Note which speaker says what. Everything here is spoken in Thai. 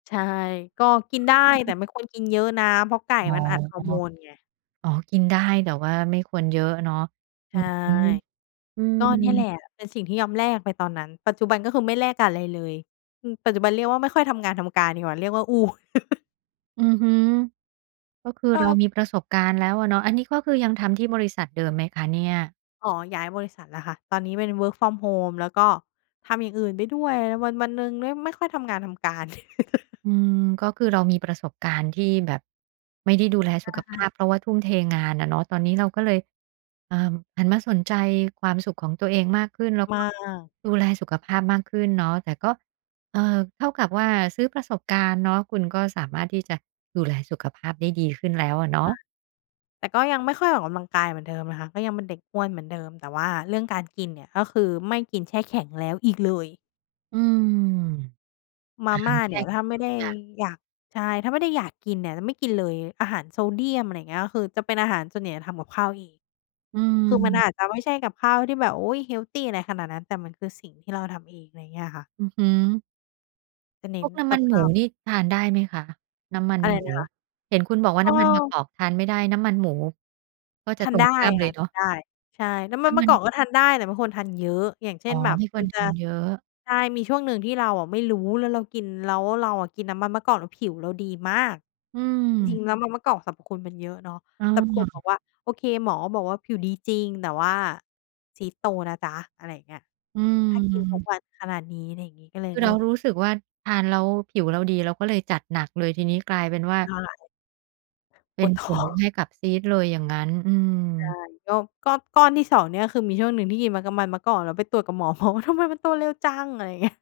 Speaker 1: ใช่ ก็กินได้
Speaker 2: อื
Speaker 1: แต
Speaker 2: ม
Speaker 1: ่ไม่ควรกินเยอะนะ เพราะไก่
Speaker 2: อ๋อ
Speaker 1: มันอัดฮอร์โมนไง
Speaker 2: อ๋อ กินได้ แต่ว่าไม่ควรเยอะเนาะ
Speaker 1: ใ
Speaker 2: อ
Speaker 1: ช
Speaker 2: ื
Speaker 1: ่
Speaker 2: อฮึ อื
Speaker 1: ก็เนี่ยแหล
Speaker 2: ม
Speaker 1: ะเป็นสิ่งที่ยอมแลกไปตอนนั้น ปัจจุบันก็คือไม่แลกอะไรเลย ปัจจุบันเรียกว่าไม่ค่อยทำงานทำการดีกว่า เรียกว่า อู้
Speaker 2: อือฮึ ก็คือ
Speaker 1: ก
Speaker 2: เรา
Speaker 1: ็
Speaker 2: มีประสบการณ์แล้วอะเนาะ อันนี้ก็คือยังทำที่บริษัทเดิมไหมคะเนี่ย?
Speaker 1: อ๋อ ย้ายบริษัทแล้วค่ะ ตอนนี้เป็น Work from Home แล้วก็ทำอย่างอื่นไปด้วย วัน ๆ หนึ่งไม่ ไม่ค่อยทำงานทำการ
Speaker 2: อืม ก็คือเรามีประสบการณ์ที่แบบ ไม่ได้ดูแล
Speaker 1: ใ
Speaker 2: ส
Speaker 1: ช
Speaker 2: ุขภ
Speaker 1: ่
Speaker 2: าพ เพราะว่าทุ่มเทงานอะเนาะ ตอนนี้เราก็เลย อ่า หันมาสนใจความสุขของตัวเองมากขึ้น แล้ว
Speaker 1: ม
Speaker 2: ก
Speaker 1: า
Speaker 2: ็
Speaker 1: ก
Speaker 2: ดูแลสุขภาพมากขึ้นเนาะ แต่ก็ เอ่อ เท่ากับว่าซื้อประสบการณ์เนาะ คุณก็สามารถที่จะดูแลสุขภาพได้ดีขึ้นแล้วอะเน
Speaker 1: ใช
Speaker 2: าะ
Speaker 1: ่ แต่ก็ยังไม่ค่อยออกกำลังกายเหมือนเดิมนะคะ ก็ยังเป็นเด็กอ้วนเหมือนเดิม แต่ว่าเรื่องการกินเนี่ยก็คือไม่กินแช่แข็งแล้วอีกเลย
Speaker 2: อืม
Speaker 1: ม
Speaker 2: อ
Speaker 1: า
Speaker 2: าห
Speaker 1: ม
Speaker 2: า
Speaker 1: ่
Speaker 2: ร
Speaker 1: า
Speaker 2: แช
Speaker 1: เน
Speaker 2: ่
Speaker 1: ี่ย
Speaker 2: แ
Speaker 1: ถ
Speaker 2: ข
Speaker 1: ้
Speaker 2: ็
Speaker 1: า
Speaker 2: ง
Speaker 1: ไม่
Speaker 2: ทุ
Speaker 1: ไ
Speaker 2: ก
Speaker 1: ด้
Speaker 2: อย่าง
Speaker 1: อยาก ใช่ ถ้าไม่ได้อยากกินเนี่ยไม่กินเลย อาหารโซเดียม อะไรอย่างเงี้ย ก็คือจะเป็นอาหาร ส่วนใหญ่ทำกับข้าวเอง
Speaker 2: อื
Speaker 1: คือมัน
Speaker 2: ม
Speaker 1: อาจจะไม่ใช่กับข้าวที่แบบ อุ๊ย เฮลทีอะไรขนาดนั้น แต่มันคือสิ่งที่เราทำเอง อะไรอย่างเงี้ยค่ะ
Speaker 2: อือฮึ
Speaker 1: จะเน
Speaker 2: พ
Speaker 1: ้
Speaker 2: ว
Speaker 1: น
Speaker 2: กน้
Speaker 1: ก
Speaker 2: ำม
Speaker 1: ั
Speaker 2: ั
Speaker 1: บ
Speaker 2: น
Speaker 1: ข
Speaker 2: หมู
Speaker 1: ้าว
Speaker 2: นี่ทานได้ไหมคะ? น้ำมัน
Speaker 1: อะไร
Speaker 2: หมู
Speaker 1: นะคะ
Speaker 2: เห็นคุณบอกว่า
Speaker 1: เอ
Speaker 2: น้ำมันมะก
Speaker 1: อ
Speaker 2: อกทานไม่ได้ น้ำมันหมูก็จ
Speaker 1: ท
Speaker 2: ะ
Speaker 1: า
Speaker 2: ต
Speaker 1: น
Speaker 2: ร
Speaker 1: ได
Speaker 2: ง
Speaker 1: ้
Speaker 2: ข้ามเล
Speaker 1: ค่
Speaker 2: ย
Speaker 1: ะ
Speaker 2: เนา
Speaker 1: ทา
Speaker 2: ะ
Speaker 1: นได้ ใช่ น้ำม
Speaker 2: น
Speaker 1: ั
Speaker 2: ้
Speaker 1: น
Speaker 2: ำ
Speaker 1: ม
Speaker 2: ม
Speaker 1: ะ
Speaker 2: ั
Speaker 1: กอก
Speaker 2: น
Speaker 1: ก็ทานได้แต่ไม่ควรทานเยอะ อย่างเช
Speaker 2: อ
Speaker 1: ่
Speaker 2: ๋อ
Speaker 1: นแบบ
Speaker 2: ไม่ค
Speaker 1: ม
Speaker 2: ว
Speaker 1: ั
Speaker 2: ร
Speaker 1: น
Speaker 2: ท
Speaker 1: จะ
Speaker 2: านเยอะ
Speaker 1: ใช่ มีช่วงหนึ่งที่เราไม่รู้แล้วเรากิน แล้วเราอะกินน้ำมันมะกอกแล้วผิวเราดีมาก
Speaker 2: อื
Speaker 1: จริง
Speaker 2: ม
Speaker 1: ๆ แล้วน้ำมันมะกอกสรรพคุณมันเยอะเนาะ
Speaker 2: อ
Speaker 1: แต่ปรากฏบ
Speaker 2: า
Speaker 1: อกว่าโอเค หมอบอกว่าผิวดีจริง แต่ว่าซีสต์โตนะจ๊ะ อะไรอย่างเงี้ย
Speaker 2: อื
Speaker 1: ถ้ากินทุก
Speaker 2: ม
Speaker 1: วันขนาดนี้อะไรอย่างงี้ก็เลย
Speaker 2: คือ
Speaker 1: เ
Speaker 2: เ
Speaker 1: ล
Speaker 2: ร
Speaker 1: ิ
Speaker 2: า
Speaker 1: ก
Speaker 2: รู้สึกว่าทานแล้วผิวเราดีเราก็เลยจัดหนักเลย ทีนี้กลายเป็นว่า
Speaker 1: เท่าไร
Speaker 2: เป็
Speaker 1: ป
Speaker 2: น
Speaker 1: วด
Speaker 2: ผ
Speaker 1: ท้อ
Speaker 2: ลใ
Speaker 1: ง
Speaker 2: ห้กับซีสต์เลยอย่างงั้น อืม
Speaker 1: ใช่ ก็ ก็ก้อนที่ 2 เนี่ยคือมีช่วงหนึ่งที่กินน้ำมันมันมะกอกแล้วไปตรวจกับ หมอว่า "ทำไมมันโตเร็วจัง" อะไรอย่างเงี้ย